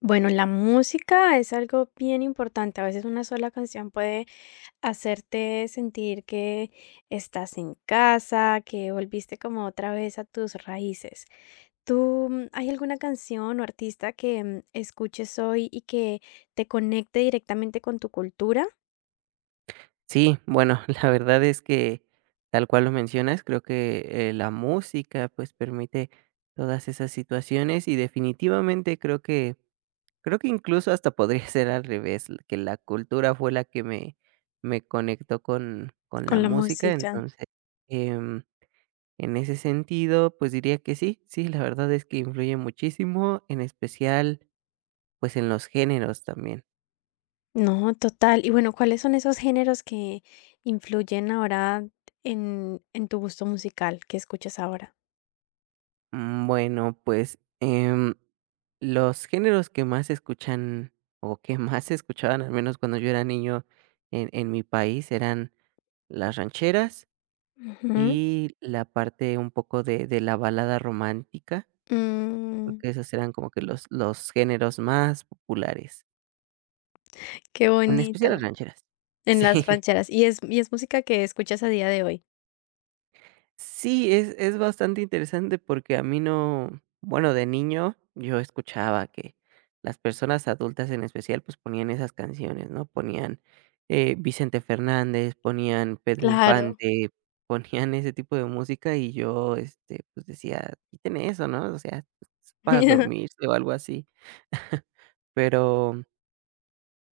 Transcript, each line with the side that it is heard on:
left: Bueno, la música es algo bien importante. A veces una sola canción puede hacerte sentir que estás en casa, que volviste como otra vez a tus raíces. ¿Tú hay alguna canción o artista que escuches hoy y que te conecte directamente con tu cultura?
right: Sí, bueno, la verdad es que tal cual lo mencionas, creo que, la música, pues, permite todas esas situaciones y definitivamente creo que incluso hasta podría ser al revés, que la cultura fue la que me conectó con la
left: Con la
right: música.
left: música.
right: Entonces, em, en ese sentido, pues, diría que sí, sí, la verdad es que influye muchísimo, en especial, pues, en los géneros también.
left: No, total. Y bueno, ¿cuáles son esos géneros que influyen ahora en tu gusto musical que escuchas ahora?
right: Bueno, pues, los géneros que más se escuchan, o que más se escuchaban, al menos cuando yo era niño en mi país, eran las rancheras
left: Ujú.
right: y la parte un poco de la balada romántica,
left: Mm.
right: porque esos eran como que los géneros más populares,
left: Qué
right: en especial
left: bonito.
right: las rancheras.
left: En las
right: Sí.
left: rancheras. ¿Y es música que escuchas a día de hoy?
right: Sí, es bastante interesante porque a mí no, bueno, de niño yo escuchaba que las personas adultas, en especial, pues, ponían esas canciones, ¿no? Ponían, Vicente Fernández, ponían Pedro
left: Claro.
right: Infante, ponían ese tipo de música y yo, este, pues, decía: "Quiten eso, ¿no? O sea, es para dormirse o algo así". Pero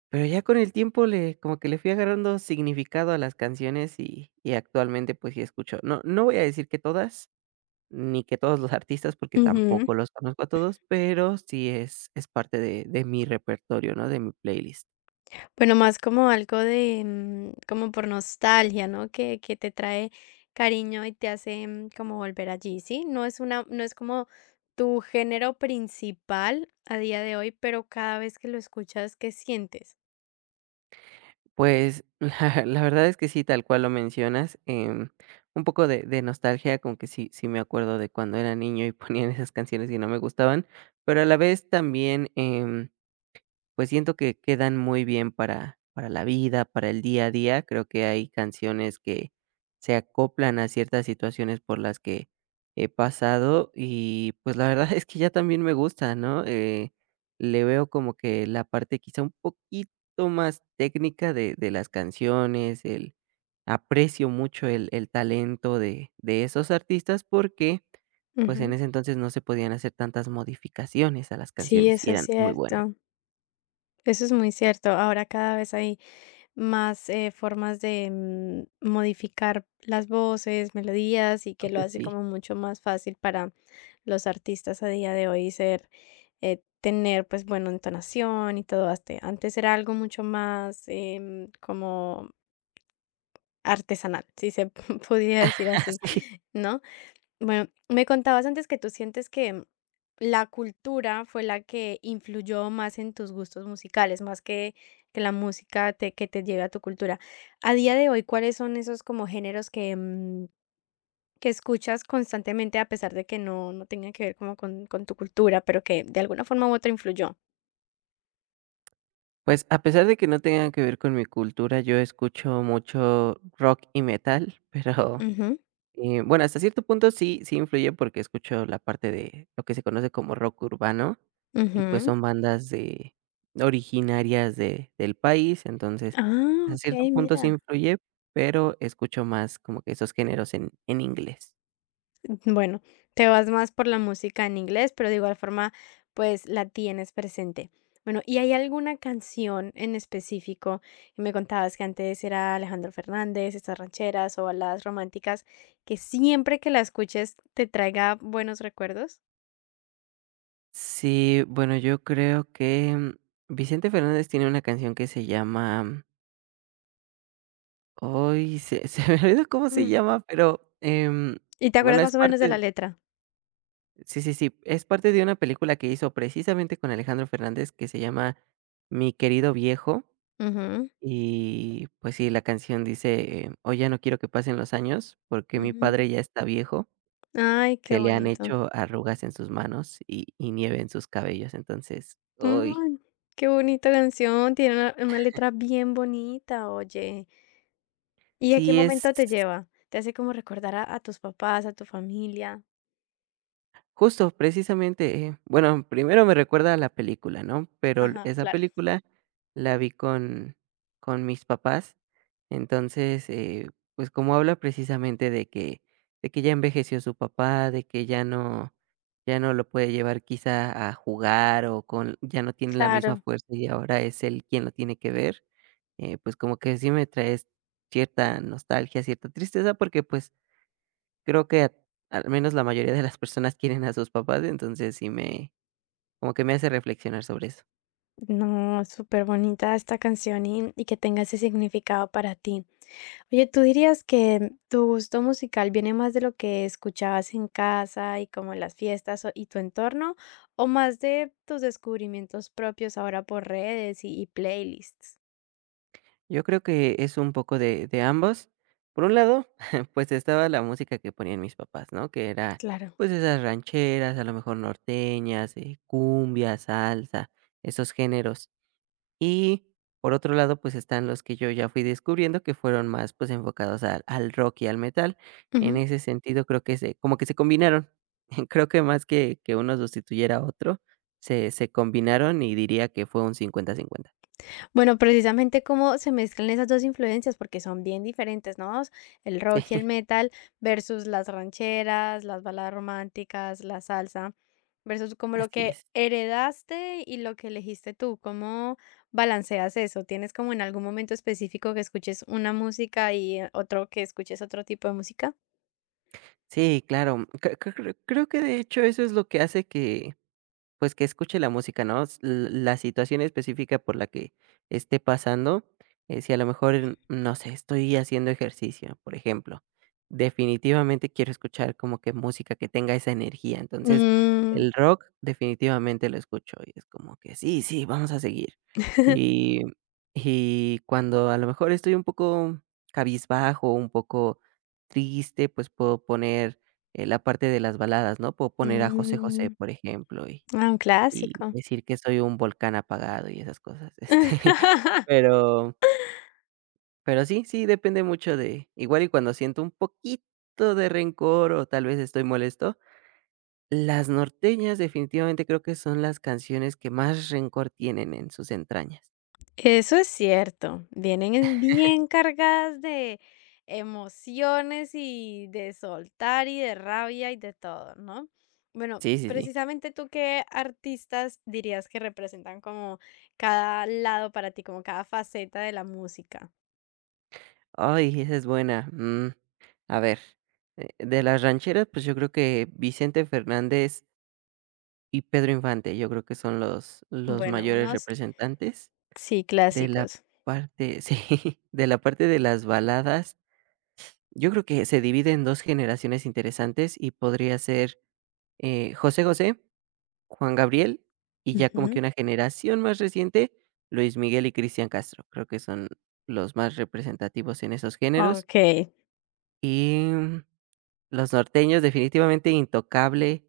right: pero ya con el tiempo le como que le fui agarrando significado a las canciones y actualmente, pues, sí escucho. No voy a decir que todas, ni que todos los artistas, porque
left: Ujú.
right: tampoco los conozco a todos, pero sí es parte de mi repertorio, ¿no? De mi playlist.
left: Bueno, más como algo de, mm, como por nostalgia, ¿no? Que te trae cariño y te hace, mm, como volver allí, ¿sí? No es como tu género principal a día de hoy, pero cada vez que lo escuchas, ¿qué sientes?
right: Pues, la verdad es que sí, tal cual lo mencionas, un poco de nostalgia, como que sí me acuerdo de cuando era niño y ponían esas canciones y no me gustaban, pero a la vez también, pues siento que quedan muy bien para, la vida, para el día a día. Creo que hay canciones que se acoplan a ciertas situaciones por las que he pasado y pues la verdad es que ya también me gusta, ¿no? Le veo como que la parte quizá un poquito más técnica de las canciones, el aprecio mucho el talento de esos artistas porque pues en
left: Ujú.
right: ese entonces no se podían hacer tantas modificaciones a las
left: Sí,
right: canciones y
left: eso es
right: eran muy buenas.
left: cierto. Eso es muy cierto. Ahora cada vez hay más formas de modificar las voces, melodías y que lo hace
right: Sí.
left: como mucho más fácil para los artistas a día de hoy ser, tener pues bueno, entonación y todo. Hasta- Antes era algo mucho más como artesanal, si se pudiera decir así,
right: Sí.
left: ¿no? Bueno, me contabas antes que tú sientes que la cultura fue la que influyó más en tus gustos musicales, más que la música que te lleve a tu cultura. A día de hoy, ¿cuáles son esos como géneros que, mm, que escuchas constantemente a pesar de que no tengan que ver como con tu cultura, pero que de alguna forma u otra influyó?
right: Pues, a pesar de que no tengan que ver con mi cultura, yo escucho mucho rock y metal, pero,
left: Ujú,
right: bueno, hasta cierto punto sí influye porque escucho la parte de lo que se conoce como rock urbano, y pues
left: ujú.
right: son bandas de originarias de del país, entonces,
left: Ah,
right: hasta
left: ok,
right: cierto punto sí
left: mira.
right: influye, pero escucho más como que esos géneros en inglés.
left: Bueno, te vas más por la música en inglés, pero de igual forma, pues la tienes presente. Bueno, ¿y hay alguna canción en específico? Me contabas que antes era Alejandro Fernández, estas rancheras o baladas románticas, que siempre que la escuches te traiga buenos recuerdos.
right: Sí, bueno, yo creo que Vicente Fernández tiene una canción que se llama Uy, se se me olvidó cómo se
left: Ujú.
right: llama, pero,
left: ¿Y te acuerdas
right: bueno, es
left: más o menos de la
right: parte
left: letra?
right: sí, sí, sí, es parte de una película que hizo precisamente con Alejandro Fernández que se llama Mi querido viejo,
left: Ujú,
right: y, pues sí, la canción dice, "Hoy ya no quiero que pasen los años, porque mi
left: ujú.
right: padre ya está viejo,
left: Ay, qué
right: se le han
left: bonito.
right: hecho arrugas en sus manos y nieve en sus cabellos". Entonces, uy,
left: Ay, qué bonita canción. Tiene una letra bien bonita, oye. ¿Y a qué
right: sí es
left: momento te lleva? Te hace como recordar a tus papás, a tu familia.
right: Justo, precisamente, bueno, primero me recuerda a la película, ¿no? Pero l-
left: Ajá,
right: esa
left: claro.
right: película la vi con, mis papás. Entonces, pues como habla precisamente de que ya envejeció su papá, de que ya no, ya no lo puede llevar quizá a jugar o con, ya no tiene la misma
left: Claro,
right: fuerza y ahora es él quien lo tiene que ver. Pues como que sí me trae cierta nostalgia, cierta tristeza, porque pues creo que a al menos la mayoría de las personas quieren a sus papás, entonces sí me como que me hace reflexionar sobre eso.
left: no, súper bonita esta canción y que tenga ese significado para ti. Oye, ¿tú dirías que tu gusto musical viene más de lo que escuchabas en casa y como en las fiestas o- y tu entorno, o más de tus descubrimientos propios ahora por redes y playlists?
right: Yo creo que es un poco de ambos. Por un lado, pues, estaba la música que ponían mis papás, ¿no? Que era,
left: Claro.
right: pues, esas rancheras, a lo mejor norteñas, cumbia, salsa, esos géneros. Y por otro lado, pues están los que yo ya fui descubriendo que fueron más, pues, enfocados al rock y al metal. En
left: Ujú.
right: ese sentido, creo que se como que se combinaron. Creo que más que uno sustituyera a otro, se combinaron y diría que fue un 50-50.
left: Bueno, precisamente cómo se mezclan esas 2 influencias, porque son bien diferentes, ¿no? El rock y el metal versus las rancheras, las baladas románticas, la salsa, versus como lo
right: Así
left: que
right: es.
left: heredaste y lo que elegiste tú. ¿Cómo balanceas eso? ¿Tienes como en algún momento específico que escuches una música y otro que escuches otro tipo de música?
right: Sí, claro. Creo que de hecho eso es lo que hace que pues que escuche la música, ¿no? S l la situación específica por la que esté pasando, si a lo mejor, no sé, estoy haciendo ejercicio, por ejemplo, definitivamente quiero escuchar como que música que tenga esa energía, entonces,
left: Mm.
right: el rock definitivamente lo escucho y es como que sí, sí, vamos a seguir. Y y cuando a lo mejor estoy un poco cabizbajo, un poco triste, pues puedo poner, la parte de las baladas, ¿no? Puedo poner a José José,
left: Mm.
right: por ejemplo,
left: Ah, un
right: y
left: clásico.
right: decir que soy un volcán apagado y esas cosas, este, pero sí, sí, depende mucho de igual y cuando siento un poquito de rencor o tal vez estoy molesto, las norteñas definitivamente creo que son las canciones que más rencor tienen en sus entrañas.
left: Eso es cierto, vienen en bien cargadas de emociones y de soltar y de rabia y de todo, ¿no? Bueno,
right: Sí, sí, sí.
left: precisamente tú, ¿qué artistas dirías que representan como cada lado para ti, como cada faceta de la música?
right: Ay, esa es buena. A ver, de las rancheras, pues yo creo que Vicente Fernández y Pedro Infante, yo creo que son los
left: Bueno,
right: mayores
left: unos
right: representantes.
left: sí,
right: De la
left: clásicos.
right: parte sí, de la parte de las baladas, yo creo que se divide en 2 generaciones interesantes y podría ser, José José, Juan Gabriel y ya como que
left: Ujú.
right: una generación más reciente, Luis Miguel y Cristian Castro. Creo que son los más representativos en esos géneros.
left: Okey.
right: Y, los norteños definitivamente Intocable,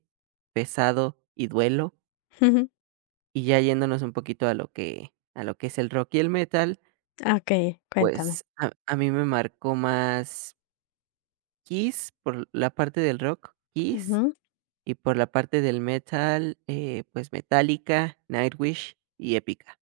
right: Pesado y Duelo. Y ya yéndonos un poquito a lo que es el rock y el metal,
left: Okey,
right: pues,
left: cuéntame.
right: a mí me marcó más Kiss por la parte del rock, Kiss, y por la parte del metal, pues, Metallica, Nightwish y Epica,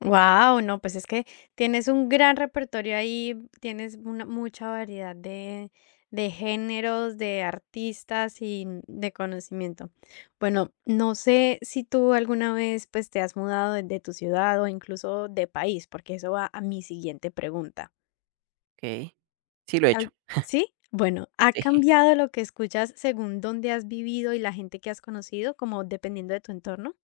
left: Wow, no, pues es que tienes un gran repertorio ahí, tienes una mucha variedad de géneros, de artistas y n- de conocimiento. Bueno, no sé si tú alguna vez, pues, te has mudado de tu ciudad o incluso de país, porque eso va a mi siguiente pregunta.
right: ¿ok? Sí lo he hecho,
left: Al ¿sí? Bueno, ¿ha
right: sí.
left: cambiado lo que escuchas según dónde has vivido y la gente que has conocido, como dependiendo de tu entorno?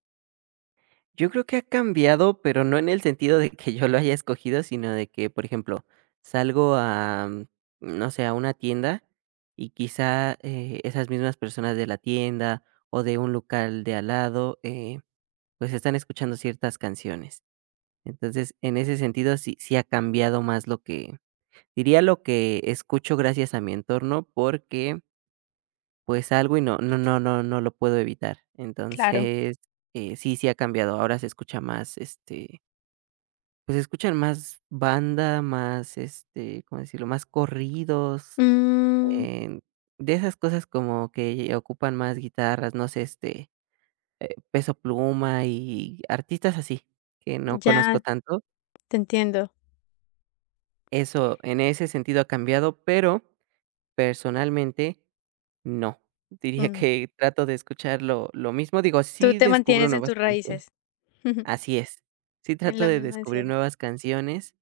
right: Yo creo que ha cambiado, pero no en el sentido de que yo lo haya escogido, sino de que, por ejemplo, salgo a, no sé, a una tienda y quizá, esas mismas personas de la tienda o de un local de al lado, pues, están escuchando ciertas canciones. Entonces, en ese sentido, sí ha cambiado más lo que diría lo que escucho gracias a mi entorno, porque, pues, algo y no lo puedo evitar.
left: Claro.
right: Entonces, sí, sí ha cambiado. Ahora se escucha más, este, pues, se escuchan más banda, más, este, ¿cómo decirlo?, más corridos,
left: Mm,
right: eh, de esas cosas como que ocupan más guitarras, no sé, este, Peso Pluma y artistas así, que no conozco
left: ya,
right: tanto.
left: te entiendo.
right: Eso, en ese sentido ha cambiado, pero personalmente no. Diría
left: Mm.
right: que trato de escuchar lo mismo, digo,
left: Tú
right: sí
left: te
right: descubro
left: mantienes en
right: nuevas
left: tus
right: canciones.
left: raíces,
right: Así es. Sí
left: en
right: trato
left: lo
right: de
left: mismo de
right: descubrir
left: siempre.
right: nuevas canciones,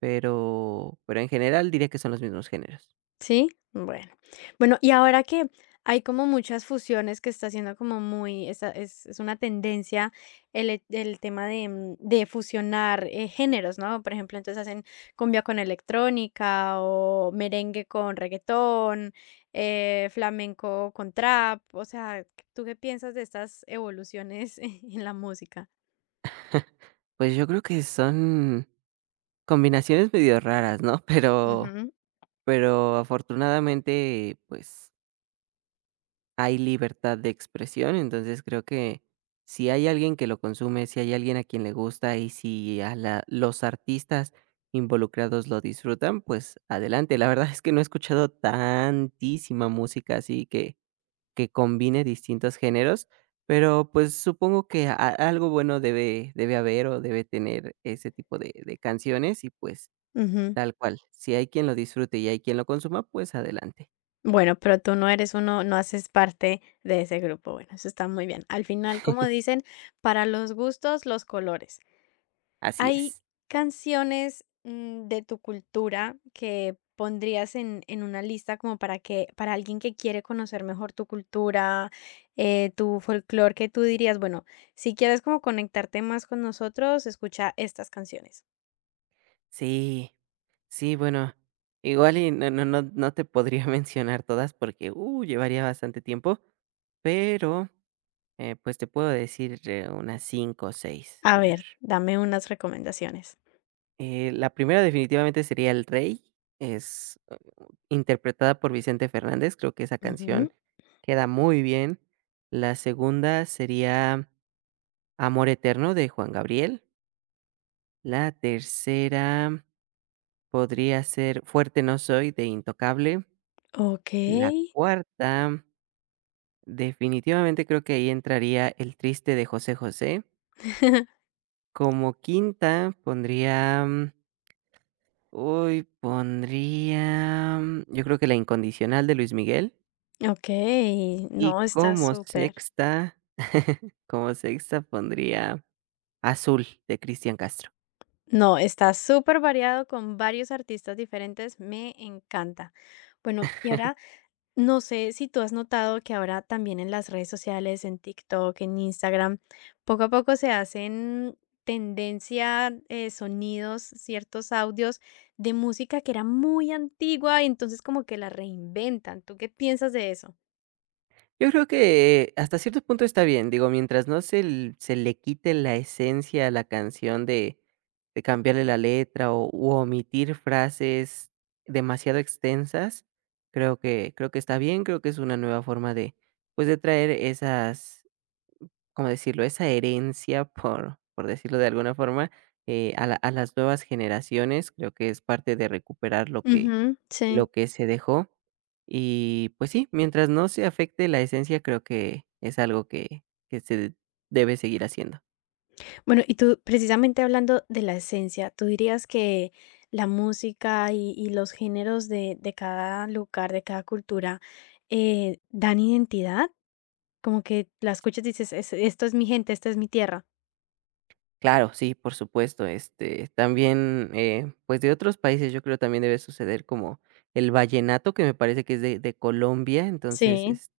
right: pero en general diría que son los mismos géneros.
left: ¿Sí? Bueno. Bueno, y ahora que hay como muchas fusiones que está haciendo como muy esa es una tendencia el tema de, mm, de fusionar, géneros, ¿no? Por ejemplo, entonces hacen cumbia con electrónica o merengue con reguetón, flamenco con trap, o sea, ¿tú qué piensas de estas evoluciones en la música?
right: Pues yo creo que son combinaciones medio raras, ¿no? Pero
left: Ujú,
right: pero afortunadamente, pues hay libertad de expresión, entonces creo que si hay alguien que lo consume, si hay alguien a quien le gusta y si a la- los artistas involucrados lo disfrutan, pues adelante. La verdad es que no he escuchado tantísima música así que combine distintos géneros, pero pues supongo que a- algo bueno debe haber o debe tener ese tipo de canciones y pues
left: ujú.
right: tal cual. Si hay quien lo disfrute y hay quien lo consuma, pues adelante.
left: Bueno, pero tú no eres uno no haces parte de ese grupo. Bueno, eso está muy bien. Al final, como dicen, para los gustos, los colores.
right: Así
left: ¿Hay
right: es.
left: canciones, mm, de tu cultura que pondrías en una lista como para alguien que quiere conocer mejor tu cultura, tu folclore, que tú dirías: "Bueno, si quieres como conectarte más con nosotros, escucha estas canciones"?
right: Sí. Sí, bueno, igual y no no te podría mencionar todas porque, llevaría bastante tiempo, pero, pues, te puedo decir, unas 5 o 6.
left: A
right: A ver,
left: ver, dame unas recomendaciones.
right: la primera definitivamente sería El Rey, es interpretada por Vicente Fernández, creo que esa
left: Ujú.
right: canción queda muy bien. La segunda sería Amor Eterno de Juan Gabriel. La tercera podría ser Fuerte no soy de Intocable. La
left: Okey.
right: cuarta, definitivamente creo que ahí entraría El triste de José José. Como quinta pondría, uy, pondría, yo creo que La incondicional de Luis Miguel.
left: Okey,
right: Y
left: no, está
right: como
left: súper.
right: sexta, como sexta pondría Azul de Cristian Castro.
left: No, está súper variado con varios artistas diferentes, me encanta. Bueno, y ahora no sé si tú has notado que ahora también en las redes sociales, en TikTok, en Instagram, poco a poco se hacen tendencia, sonidos, ciertos audios de música que era muy antigua, y entonces como que la reinventan. ¿Tú qué piensas de eso?
right: Yo creo que hasta cierto punto está bien, digo, mientras no se l se le quite la esencia a la canción de cambiarle la letra o u omitir frases demasiado extensas, creo que está bien, creo que es una nueva forma de, pues, de traer esas, ¿cómo decirlo?, esa herencia, por decirlo de alguna forma, a las nuevas generaciones, creo que es parte de recuperar lo que
left: Ujú, sí.
right: lo que se dejó. Y pues sí, mientras no se afecte la esencia, creo que es algo que se debe seguir haciendo.
left: Bueno, y tú, precisamente hablando de la esencia, ¿tú dirías que la música y los géneros de cada lugar, de cada cultura, dan identidad? Como que la escuchas y dices, "Es- esto es mi gente, esta es mi tierra".
right: Claro, sí, por supuesto. Este, también, pues de otros países, yo creo también debe suceder como el vallenato, que me parece que es de Colombia, entonces,
left: Sí,
right: es-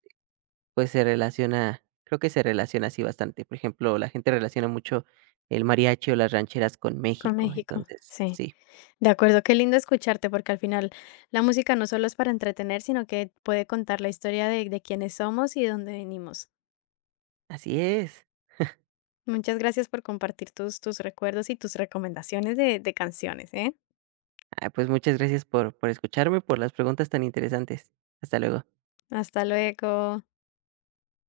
right: pues se relaciona, creo que se relaciona así bastante. Por ejemplo, la gente relaciona mucho el mariachi o las rancheras con
left: con
right: México,
left: México,
right: entonces,
left: sí.
right: sí,
left: De acuerdo, qué lindo escucharte, porque al final la música no solo es para entretener, sino que puede contar la historia de quiénes somos y de dónde venimos.
right: así es.
left: Muchas gracias por compartir tus, tus recuerdos y tus recomendaciones de canciones, ¿eh?
right: Ah, pues muchas gracias por escucharme, por las preguntas tan interesantes. Hasta luego.
left: Hasta luego.